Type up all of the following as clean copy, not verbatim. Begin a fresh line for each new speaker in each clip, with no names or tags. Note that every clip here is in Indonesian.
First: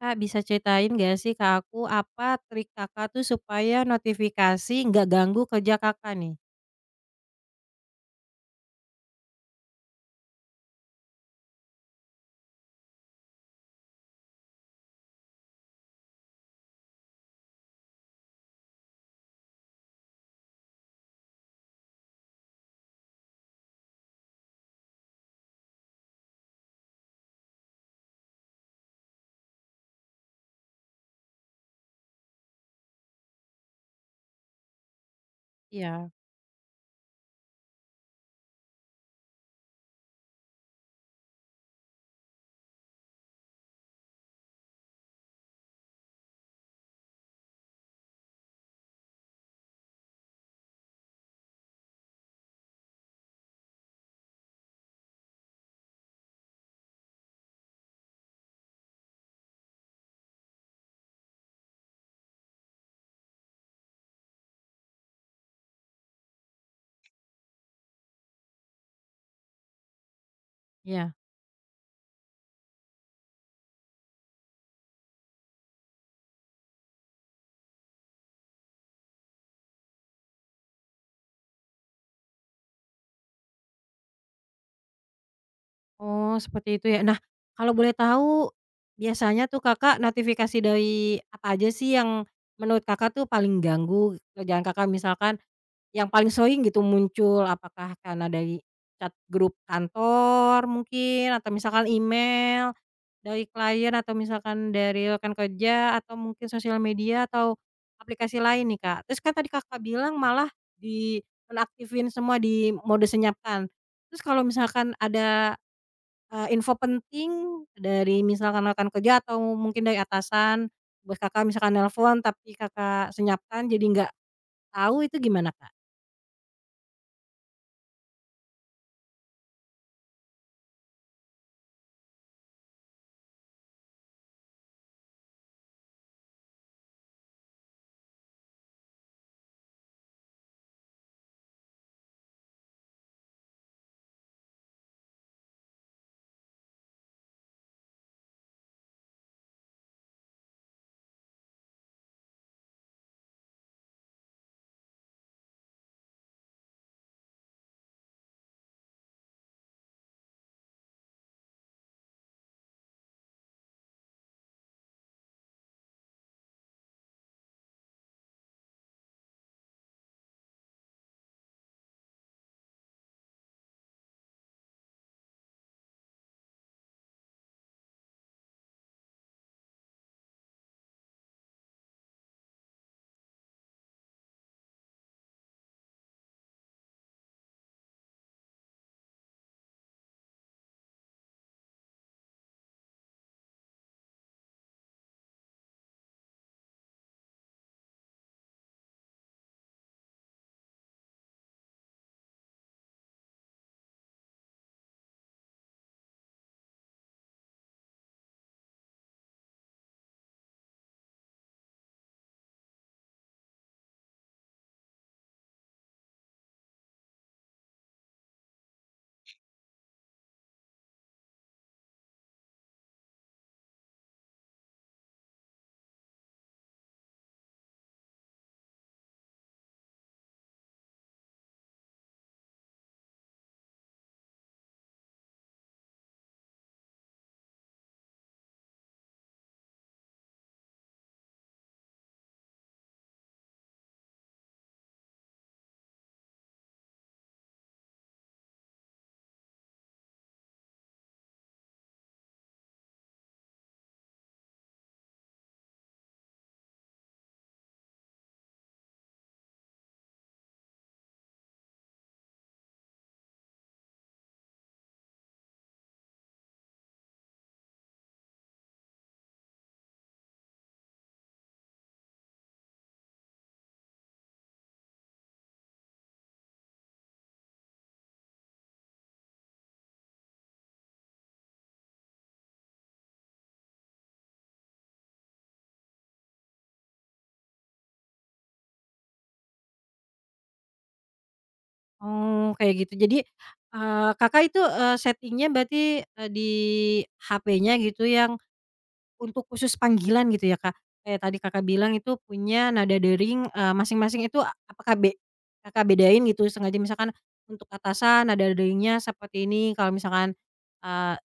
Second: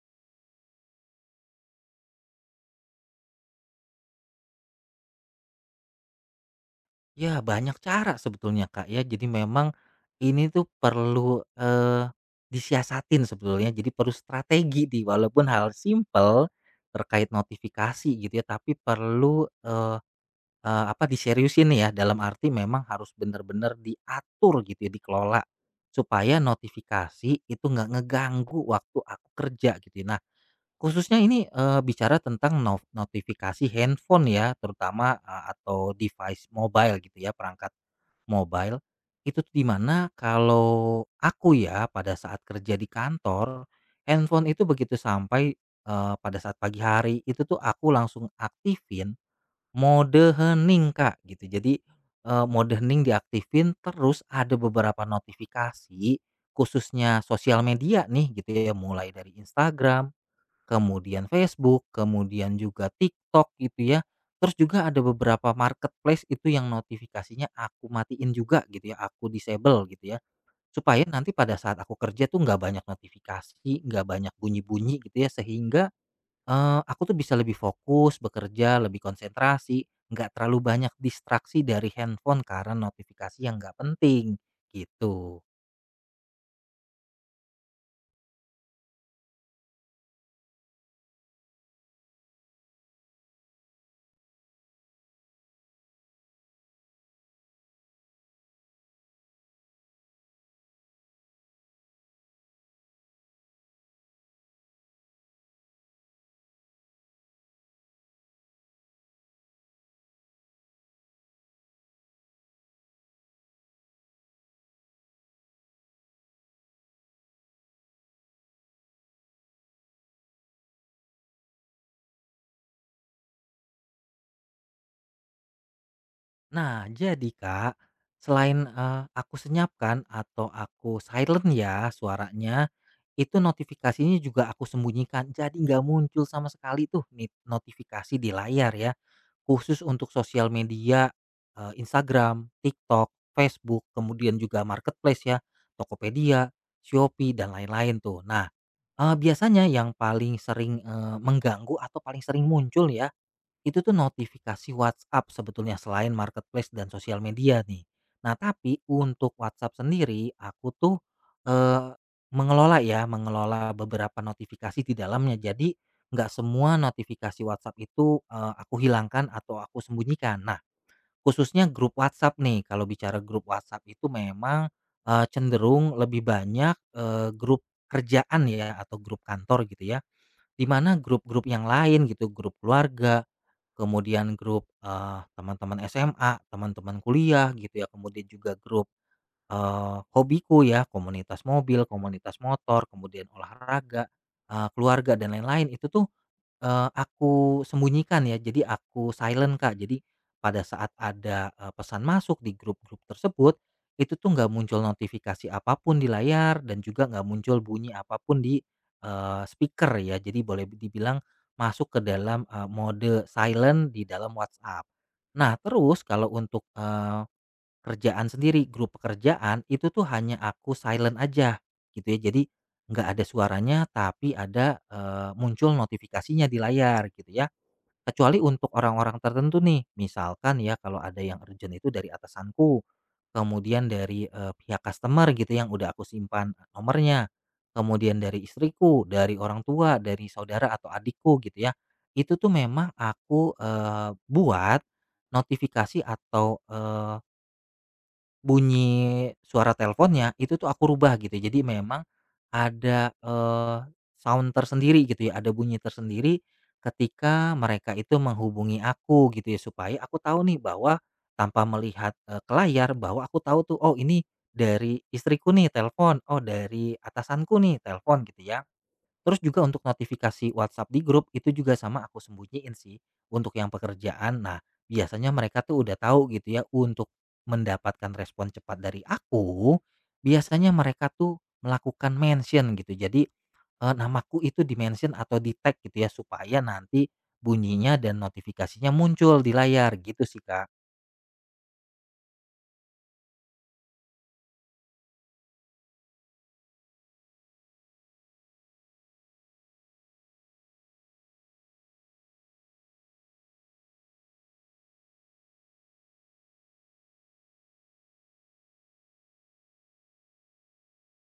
Kak, bisa ceritain nggak sih ke aku apa trik Kakak tuh supaya notifikasi nggak ganggu kerja Kakak nih?
Ya banyak cara sebetulnya, Kak, ya. Jadi memang ini tuh perlu, disiasatin sebetulnya, jadi perlu strategi di walaupun hal simple terkait notifikasi gitu ya, tapi perlu, eee eee, apa, diseriusin ya, dalam arti memang harus bener-bener diatur gitu ya, dikelola supaya notifikasi itu nggak ngeganggu waktu aku kerja gitu ya. Nah, khususnya ini, bicara tentang notifikasi handphone ya terutama, atau
Iya,
device mobile gitu ya, perangkat mobile, itu tuh di mana kalau aku ya pada saat kerja di kantor, handphone itu begitu sampai, pada saat pagi hari itu tuh aku langsung aktifin mode hening, Kak, gitu. Jadi, mode hening diaktifin terus ada beberapa notifikasi khususnya sosial media nih gitu ya, mulai dari Instagram, kemudian Facebook, kemudian juga TikTok gitu ya. Terus juga ada beberapa marketplace itu yang notifikasinya aku matiin juga gitu ya, aku disable gitu ya. Supaya
iya.
nanti pada saat aku kerja tuh nggak banyak notifikasi, nggak banyak bunyi-bunyi gitu ya sehingga aku tuh bisa lebih fokus bekerja, lebih konsentrasi, nggak terlalu banyak distraksi dari handphone karena notifikasi yang nggak penting gitu.
Oh, seperti itu ya. Nah, kalau boleh tahu biasanya tuh Kakak notifikasi dari apa aja sih yang menurut Kakak tuh paling ganggu kerjaan Kakak? Misalkan yang paling sering gitu muncul, apakah karena dari chat grup kantor mungkin, atau misalkan email dari klien, atau misalkan dari rekan kerja, atau mungkin sosial media, atau aplikasi lain nih, Kak? Terus kan tadi Kakak bilang malah di menaktifin semua, di mode senyapkan. Terus kalau misalkan ada, info penting dari misalkan rekan kerja, atau mungkin dari atasan, buat Kakak misalkan nelpon tapi Kakak senyapkan jadi nggak tahu, itu gimana, Kak?
Nah, jadi Kak, selain, aku senyapkan atau aku silent ya suaranya, itu notifikasinya juga aku sembunyikan. Jadi nggak muncul sama sekali tuh notifikasi di layar ya, khusus untuk sosial media, Instagram, TikTok, Facebook, kemudian juga marketplace ya, Tokopedia, Shopee, dan lain-lain tuh. Nah, biasanya yang paling sering, mengganggu atau paling sering muncul ya itu tuh notifikasi WhatsApp sebetulnya selain marketplace dan sosial media nih. Nah, tapi untuk WhatsApp sendiri aku tuh, eee, mengelola ya, mengelola beberapa notifikasi di dalamnya. Jadi nggak semua notifikasi WhatsApp itu, aku hilangkan atau aku sembunyikan. Nah, khususnya grup WhatsApp nih, kalau bicara grup WhatsApp itu memang, cenderung lebih banyak, grup kerjaan ya atau grup kantor gitu ya. Di mana grup-grup yang lain gitu, grup keluarga, kemudian grup, teman-teman SMA, teman-teman kuliah gitu ya, kemudian juga grup, hobiku ya, komunitas mobil, komunitas motor, kemudian olahraga, keluarga dan lain-lain itu tuh aku sembunyikan ya, jadi aku silent, Kak. Jadi pada saat ada, pesan masuk di grup-grup tersebut, itu tuh nggak muncul notifikasi apapun di layar dan juga nggak muncul bunyi apapun di, speaker ya. Jadi boleh dibilang masuk ke dalam, mode silent di dalam WhatsApp. Nah terus kalau untuk, eh, kerjaan sendiri, grup pekerjaan itu tuh hanya aku silent aja gitu ya. Jadi nggak ada suaranya tapi ada, muncul notifikasinya di layar gitu ya. Kecuali untuk orang-orang tertentu nih, misalkan ya kalau ada yang urgent itu dari atasanku, kemudian dari, pihak customer gitu yang udah aku simpan nomornya, kemudian dari istriku, dari orang tua, dari saudara atau adikku gitu ya. Itu tuh memang aku, buat notifikasi atau, bunyi suara teleponnya itu tuh aku rubah gitu. Jadi memang ada, sound tersendiri gitu ya, ada bunyi tersendiri ketika mereka itu menghubungi aku gitu ya, supaya aku tahu nih bahwa tanpa melihat, ke layar bahwa aku tahu tuh, oh ini dari istriku nih telepon, oh dari atasanku nih telepon gitu ya. Terus juga untuk notifikasi WhatsApp di grup itu juga sama aku sembunyiin sih untuk yang pekerjaan. Nah, biasanya mereka tuh udah tahu gitu ya untuk mendapatkan respon cepat dari aku, biasanya mereka tuh melakukan mention gitu. Jadi namaku itu di-mention atau di-tag gitu ya supaya nanti bunyinya dan notifikasinya muncul di layar gitu sih, Kak.
Oh, kayak gitu. Jadi, Kakak itu, setting berarti, di HP-nya gitu yang untuk khusus panggilan gitu ya, Kak? Kayak tadi Kakak bilang itu punya nada dering, masing-masing itu apakah Kakak bedain gitu sengaja misalkan untuk atasan nada deringnya seperti ini, kalau misalkan, eee,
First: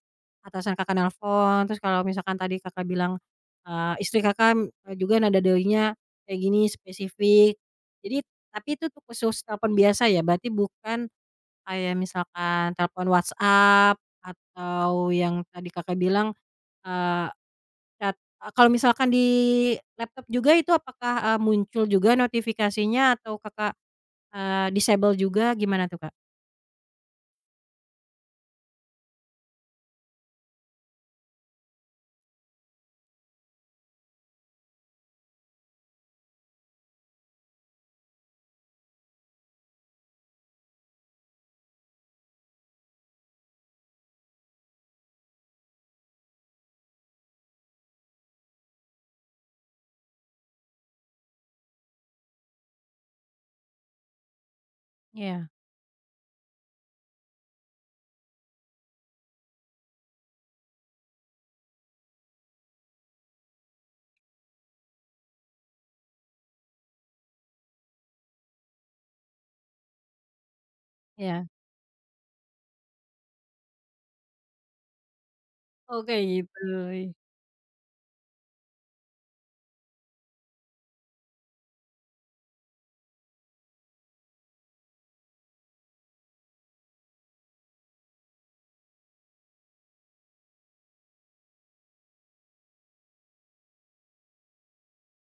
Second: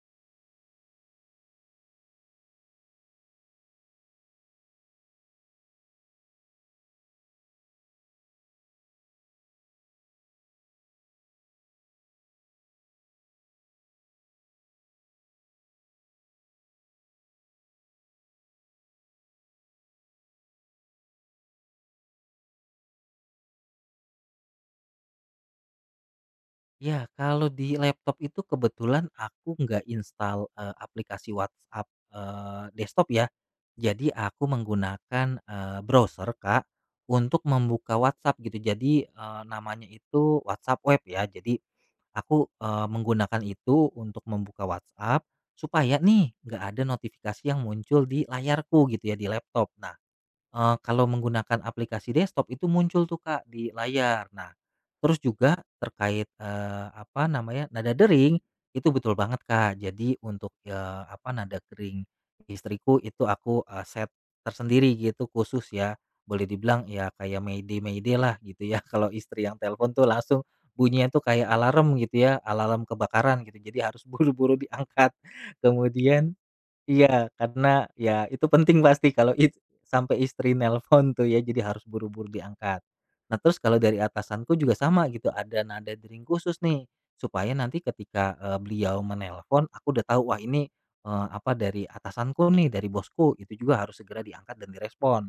atasan Kakak nelpon, terus kalau misalkan tadi Kakak bilang, istri Kakak, juga nada deringnya kayak gini spesifik. Jadi tapi itu tuh khusus telepon biasa ya? Berarti bukan kayak misalkan telepon WhatsApp atau yang tadi Kakak bilang, eee, chat kalau misalkan di laptop juga itu apakah, muncul juga notifikasinya atau Kakak, disable juga gimana tuh, Kak?
Ya, kalau di laptop itu kebetulan aku nggak install, aplikasi WhatsApp, desktop ya. Jadi aku menggunakan, browser, Kak, untuk membuka WhatsApp gitu. Jadi, namanya itu WhatsApp web ya. Jadi aku, menggunakan itu untuk membuka WhatsApp supaya nih nggak ada notifikasi yang muncul di layarku gitu ya, di laptop. Nah, kalau menggunakan aplikasi desktop itu muncul tuh, Kak, di layar. Nah, terus
Iya,
juga terkait, apa namanya, nada dering, itu betul banget, Kak. Jadi untuk, nada dering istriku itu aku, set tersendiri gitu khusus ya. Boleh dibilang ya kayak mayday mayday lah gitu ya. Kalau istri yang telepon tuh langsung bunyinya tuh kayak
iya.
alarm gitu ya, alarm kebakaran gitu. Jadi harus buru-buru diangkat.
Oh kayak
Kemudian
gitu, ih.
iya, karena ya itu penting pasti kalau it sampai istri nelpon tuh ya, jadi harus buru-buru diangkat. Nah, terus kalau dari atasanku juga sama gitu, ada nada dering khusus nih, supaya nanti ketika, beliau menelpon, aku udah tahu, wah ini, dari atasanku nih, dari bosku, itu juga harus segera diangkat dan direspon.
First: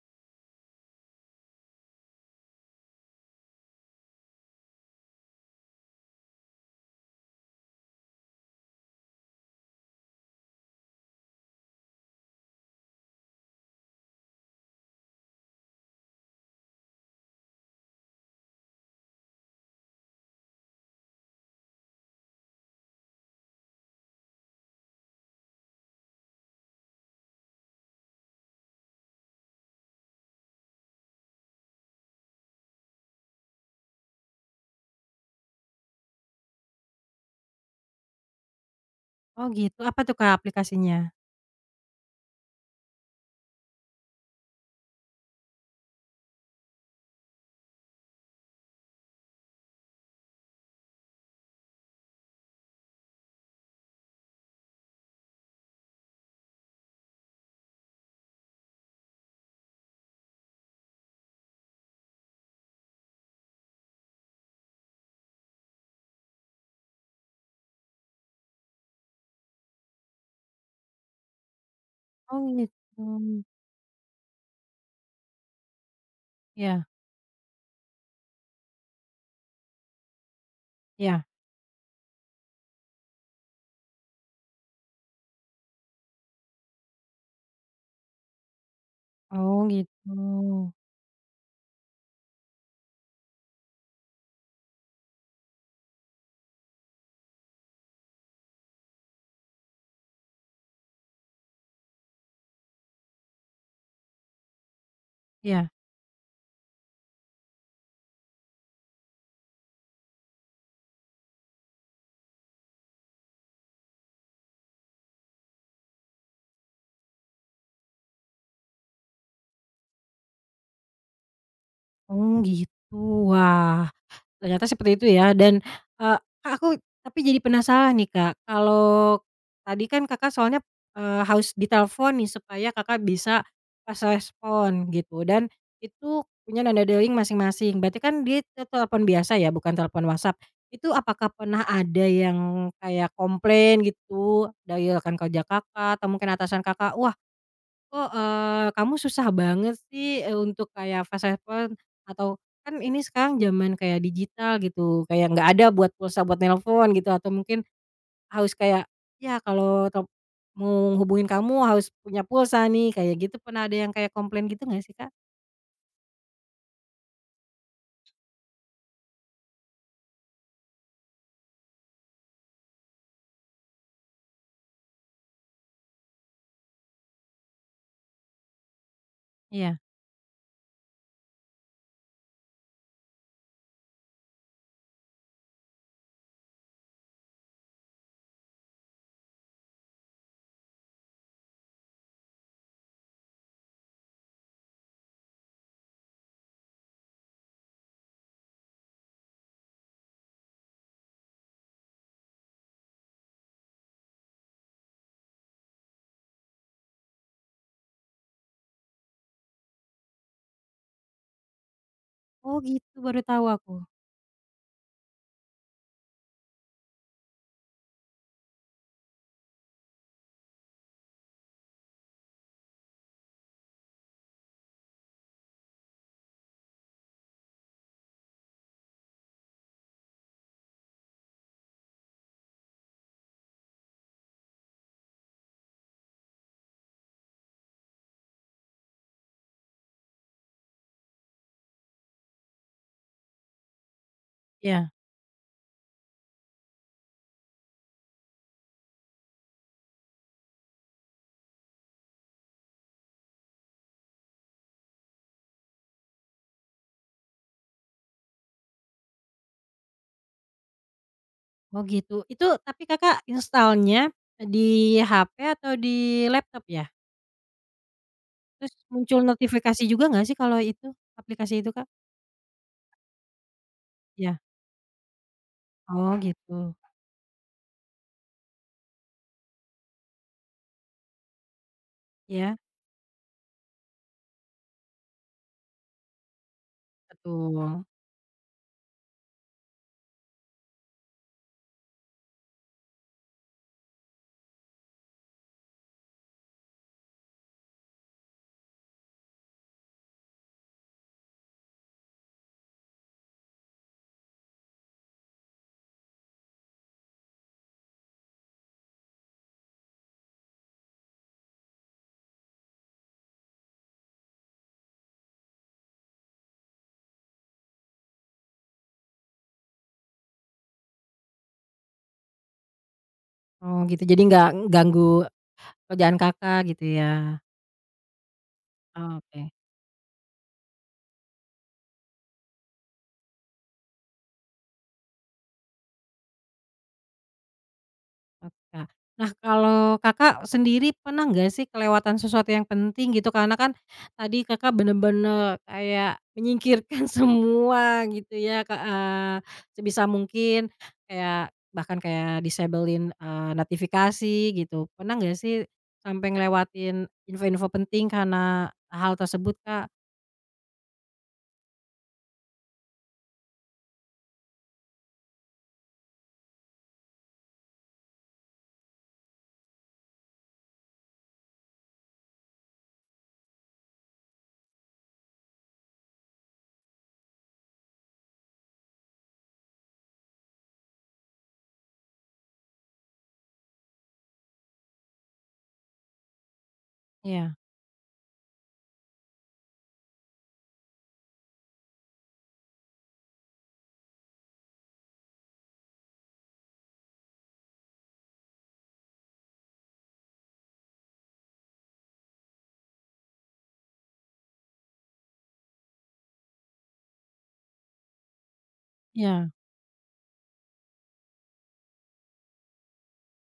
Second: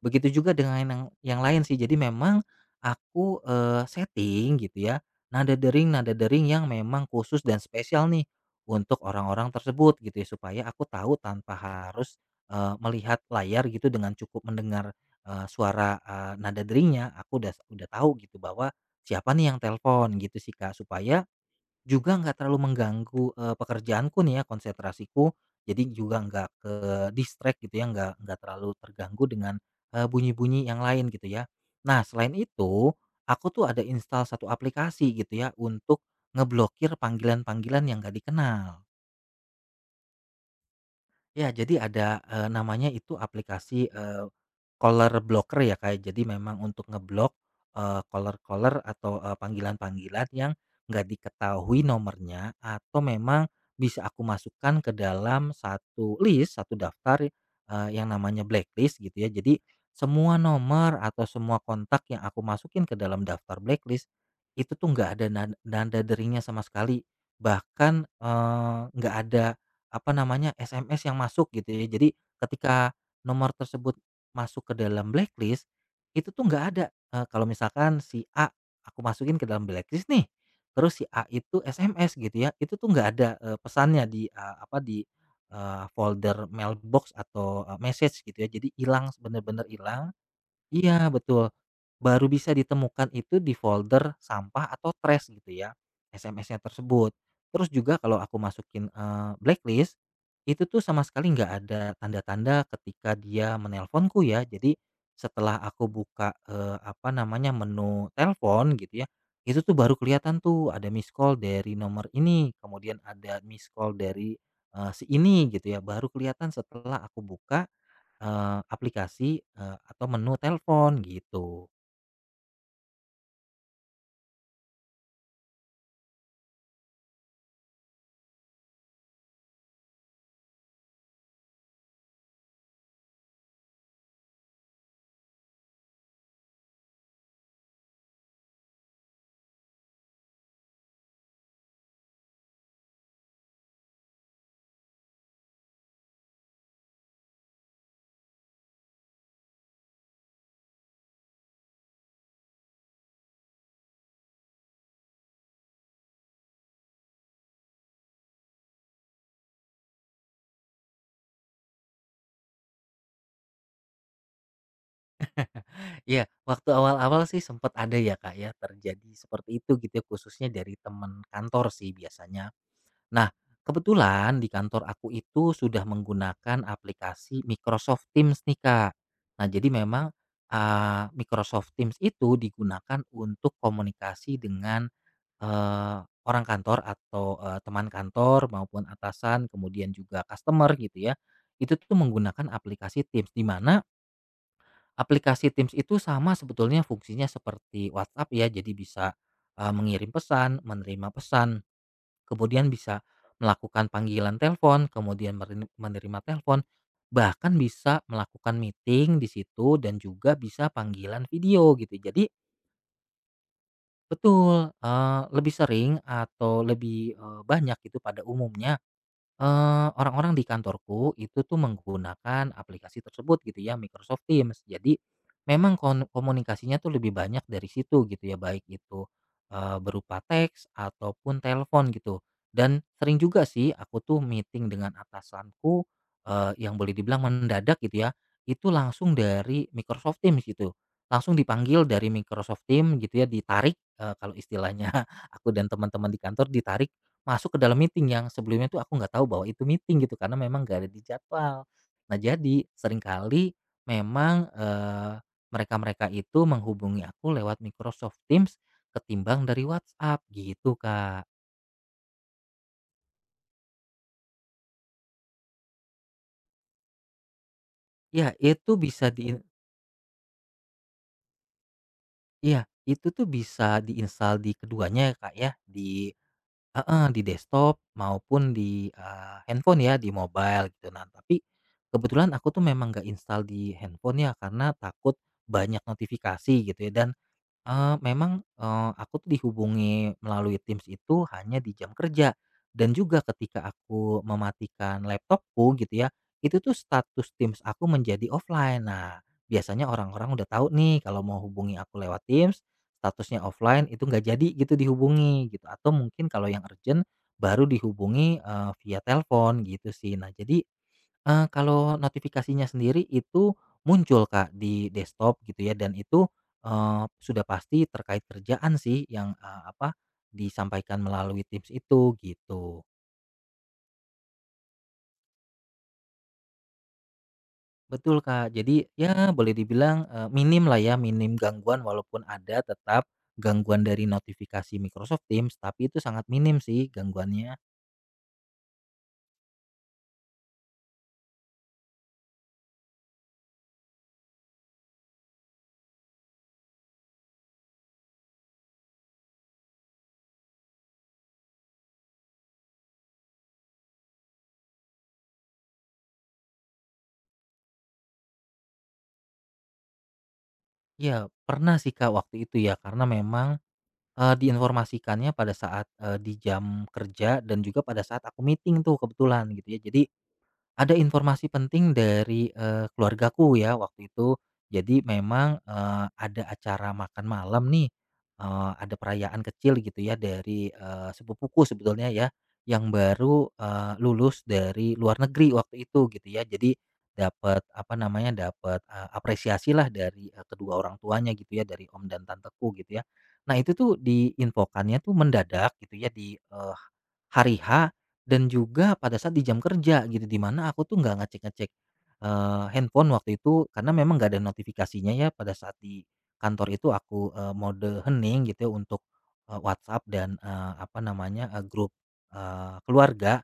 Begitu juga dengan yang lain sih, jadi memang aku, setting gitu ya, nada dering yang memang khusus dan spesial nih, untuk orang-orang tersebut gitu ya, supaya aku tahu tanpa harus, melihat layar gitu dengan cukup mendengar, suara nada deringnya aku udah tahu gitu bahwa siapa nih yang telepon gitu sih, Kak. Supaya juga nggak terlalu mengganggu, pekerjaanku nih ya, konsentrasiku. Jadi juga nggak ke-distract gitu ya, nggak terlalu terganggu dengan, bunyi-bunyi yang lain gitu ya. Nah selain itu, aku tuh ada install satu aplikasi gitu ya, untuk ngeblokir panggilan-panggilan yang nggak dikenal.
Oh gitu, apa tuh, Kak, aplikasinya?
Ya, jadi ada, namanya itu aplikasi, caller blocker ya, kayak jadi memang untuk ngeblok, caller-caller atau, panggilan-panggilan yang nggak diketahui nomornya atau memang bisa aku masukkan ke dalam satu list, satu daftar, yang namanya blacklist gitu ya. Jadi semua nomor atau semua kontak yang aku masukin ke dalam daftar blacklist itu tuh nggak ada nanda deringnya sama sekali. Bahkan, nggak ada apa namanya, SMS yang masuk gitu ya. Jadi
Oh
ketika
gitu.
nomor tersebut masuk ke dalam blacklist, itu tuh nggak ada,
Iya.
kalau misalkan si A aku masukin ke dalam blacklist nih, terus si A
Iya.
itu SMS gitu ya, itu tuh nggak ada, pesannya di, di folder mailbox atau, message gitu ya. Jadi hilang,
Oh
bener-bener hilang.
gitu.
Iya betul, baru bisa ditemukan itu di folder sampah atau trash gitu ya, SMS-nya tersebut. Terus juga kalau aku masukin, blacklist, itu tuh sama sekali nggak ada tanda-tanda ketika dia menelponku ya. Jadi setelah
Iya.
aku buka, apa namanya, menu telepon gitu ya, itu tuh baru kelihatan tuh ada missed call dari nomor ini, kemudian ada missed call dari, si ini gitu ya, baru kelihatan setelah aku buka aplikasi, atau menu telepon gitu.
Oh gitu, wah. Ternyata seperti itu ya dan, eee, Kak, aku tapi jadi penasaran nih, Kak, kalau tadi kan Kakak soalnya, harus ditelepon nih supaya Kakak bisa pas respon gitu dan itu punya nada dering masing-masing. Berarti kan dia telepon biasa ya bukan telepon WhatsApp. Itu apakah pernah ada yang kayak komplain gitu dari rekan kerja Kakak atau mungkin atasan Kakak, "Wah, kok, kamu susah banget sih, untuk kayak fast respon atau kan ini sekarang zaman kayak digital gitu, kayak nggak ada buat pulsa buat nelpon gitu atau mungkin harus kayak, ya kalau mau hubungin kamu harus punya pulsa nih, kayak gitu pernah ada yang kayak komplain gitu nggak sih, Kak?"
Ya waktu awal-awal sih sempet ada ya Kak ya terjadi seperti itu gitu ya khususnya dari teman kantor sih biasanya. Nah kebetulan di kantor aku itu sudah menggunakan aplikasi Microsoft Teams nih Kak. Nah jadi
Iya.
memang, Microsoft Teams itu digunakan untuk komunikasi dengan Eee, orang kantor atau, teman kantor maupun atasan kemudian juga customer gitu ya, itu tuh menggunakan aplikasi Teams. Di mana aplikasi Teams itu sama sebetulnya fungsinya seperti WhatsApp ya, jadi bisa, mengirim pesan, menerima pesan, kemudian bisa melakukan panggilan telepon, kemudian menerima telepon, bahkan bisa melakukan meeting di situ dan juga bisa panggilan video gitu. Jadi
Oh gitu, baru tahu aku.
betul, lebih sering atau lebih, banyak gitu pada umumnya, orang-orang di kantorku itu tuh menggunakan aplikasi tersebut gitu ya, Microsoft Teams. Jadi memang komunikasinya tuh lebih banyak dari situ gitu ya, baik itu, berupa teks ataupun telepon gitu. Dan sering juga sih aku tuh meeting dengan atasanku, yang boleh dibilang mendadak gitu ya, itu langsung dari Microsoft Teams gitu. Langsung dipanggil dari Microsoft Teams gitu ya, ditarik, kalau istilahnya
Iya.
aku dan teman-teman di kantor ditarik masuk ke dalam meeting yang sebelumnya tuh aku nggak tahu bahwa itu meeting gitu karena memang nggak ada di jadwal. Nah jadi seringkali memang, mereka-mereka itu menghubungi aku lewat Microsoft Teams ketimbang dari WhatsApp gitu, Kak.
Oh gitu, itu tapi Kakak install-nya di HP atau di laptop ya?
Ya itu
Terus
bisa
muncul
di
notifikasi juga nggak sih kalau itu, aplikasi itu, Kak?
iya itu tuh bisa diinstal
Iya.
di keduanya ya, Kak, ya di
Oh gitu.
heeh, di desktop maupun di, handphone ya, di mobile gitu. Nah, tapi kebetulan aku
Iya,
tuh memang nggak install di handphone ya, karena takut banyak notifikasi gitu ya, dan
betul.
memang, aku tuh dihubungi melalui Teams itu hanya di jam kerja dan juga ketika aku mematikan laptopku gitu ya, itu tuh status Teams aku menjadi offline. Nah, biasanya orang-orang udah tahu nih kalau mau hubungi aku lewat Teams, statusnya offline itu nggak jadi gitu dihubungi gitu atau mungkin kalau yang urgent baru dihubungi, via telepon gitu sih. Nah jadi kalau notifikasinya sendiri itu muncul, Kak, di desktop gitu ya dan itu, eee, sudah pasti terkait kerjaan sih yang, disampaikan melalui Teams itu gitu.
Oh gitu, jadi nggak ganggu kerjaan Kakak gitu ya?
Betul, Kak. Jadi ya boleh
Oke
dibilang, minim lah ya, minim gangguan walaupun ada tetap gangguan dari notifikasi Microsoft Teams, tapi itu sangat minim sih gangguannya.
oke, Kak. Nah kalau Kakak sendiri pernah nggak sih kelewatan sesuatu yang penting gitu? Karena kan tadi Kakak bener-bener kayak menyingkirkan semua gitu ya, ke sebisa mungkin kayak bahkan kayak disablein notifikasi gitu. Pernah nggak sih sampai ngelewatin info-info penting karena hal tersebut, Kak?
Ya pernah sih, Kak, waktu itu ya karena memang diinformasikannya pada saat, di jam kerja dan juga pada saat aku meeting tuh kebetulan gitu ya. Jadi, ada informasi penting dari, keluargaku ya waktu itu. Jadi memang, ada acara makan malam nih, ada perayaan kecil gitu ya dari, sepupuku sebetulnya ya, yang baru, lulus dari luar negeri waktu itu gitu ya. Jadi
Iya,
dapat apa namanya, dapat apresiasi lah dari, kedua orang tuanya gitu ya, dari om dan tanteku gitu ya. Nah itu tuh diinfokannya tuh mendadak gitu ya di, hari H dan juga pada saat di jam kerja gitu, di mana aku tuh nggak ngecek-ngecek, handphone waktu itu karena memang nggak ada notifikasinya ya pada saat di kantor itu aku, mode hening gitu ya untuk,
iya.
WhatsApp dan, eee, apa namanya, eee, grup, keluarga.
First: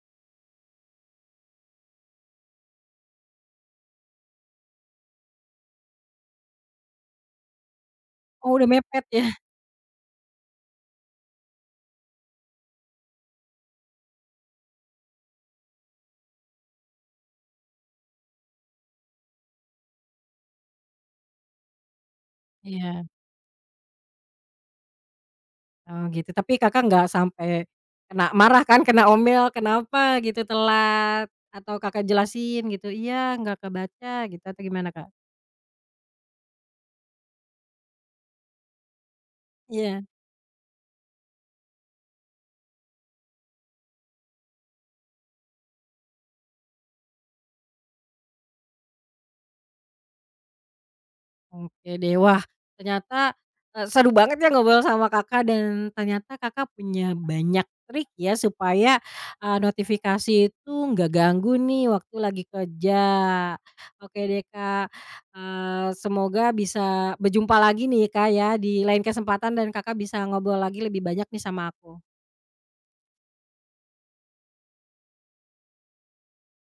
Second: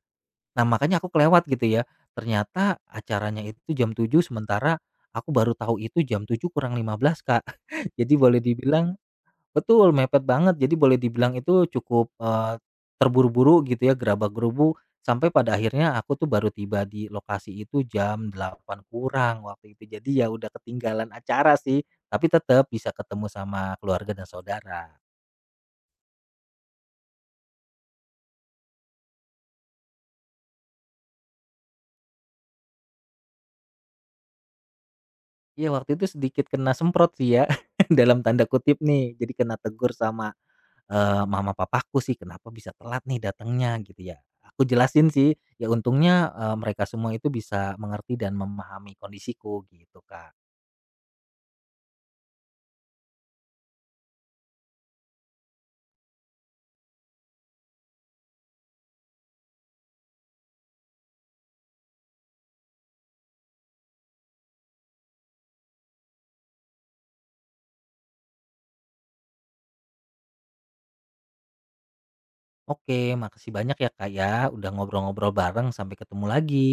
Nah, makanya aku kelewat gitu ya. Ternyata acaranya itu jam 7, sementara aku baru tahu itu jam 7 kurang 15 Kak. Jadi boleh
Oh udah
dibilang
mepet ya?
betul, mepet banget. Jadi boleh dibilang itu cukup, terburu-buru gitu ya, gerabak-gerubu, sampai pada akhirnya aku tuh baru tiba di lokasi itu jam 8 kurang waktu itu. Jadi ya udah ketinggalan acara sih, tapi tetap bisa
Iya,
ketemu sama keluarga dan saudara.
oh gitu, tapi Kakak nggak sampai kena marah kan, kena omel, kenapa gitu telat? Atau Kakak jelasin gitu, "Iya, nggak kebaca," gitu atau gimana, Kak?
Iya, waktu itu sedikit kena semprot sih ya, dalam tanda kutip nih. Jadi kena tegur
Iya.
sama mama papaku sih, "Kenapa bisa telat nih datangnya?" Gitu ya. Aku jelasin sih, ya untungnya, mereka semua itu bisa mengerti dan memahami kondisiku gitu, Kak.
Oke deh, wah ternyata, seru banget ya ngobrol sama Kakak dan ternyata Kakak punya banyak trik ya supaya, notifikasi itu nggak ganggu nih waktu lagi kerja. Oke deh Kak, semoga bisa berjumpa lagi nih Kak ya di lain kesempatan dan Kakak bisa ngobrol lagi lebih banyak nih sama aku.
Oke, makasih banyak ya, Kak, ya, udah ngobrol-ngobrol bareng, sampai ketemu lagi.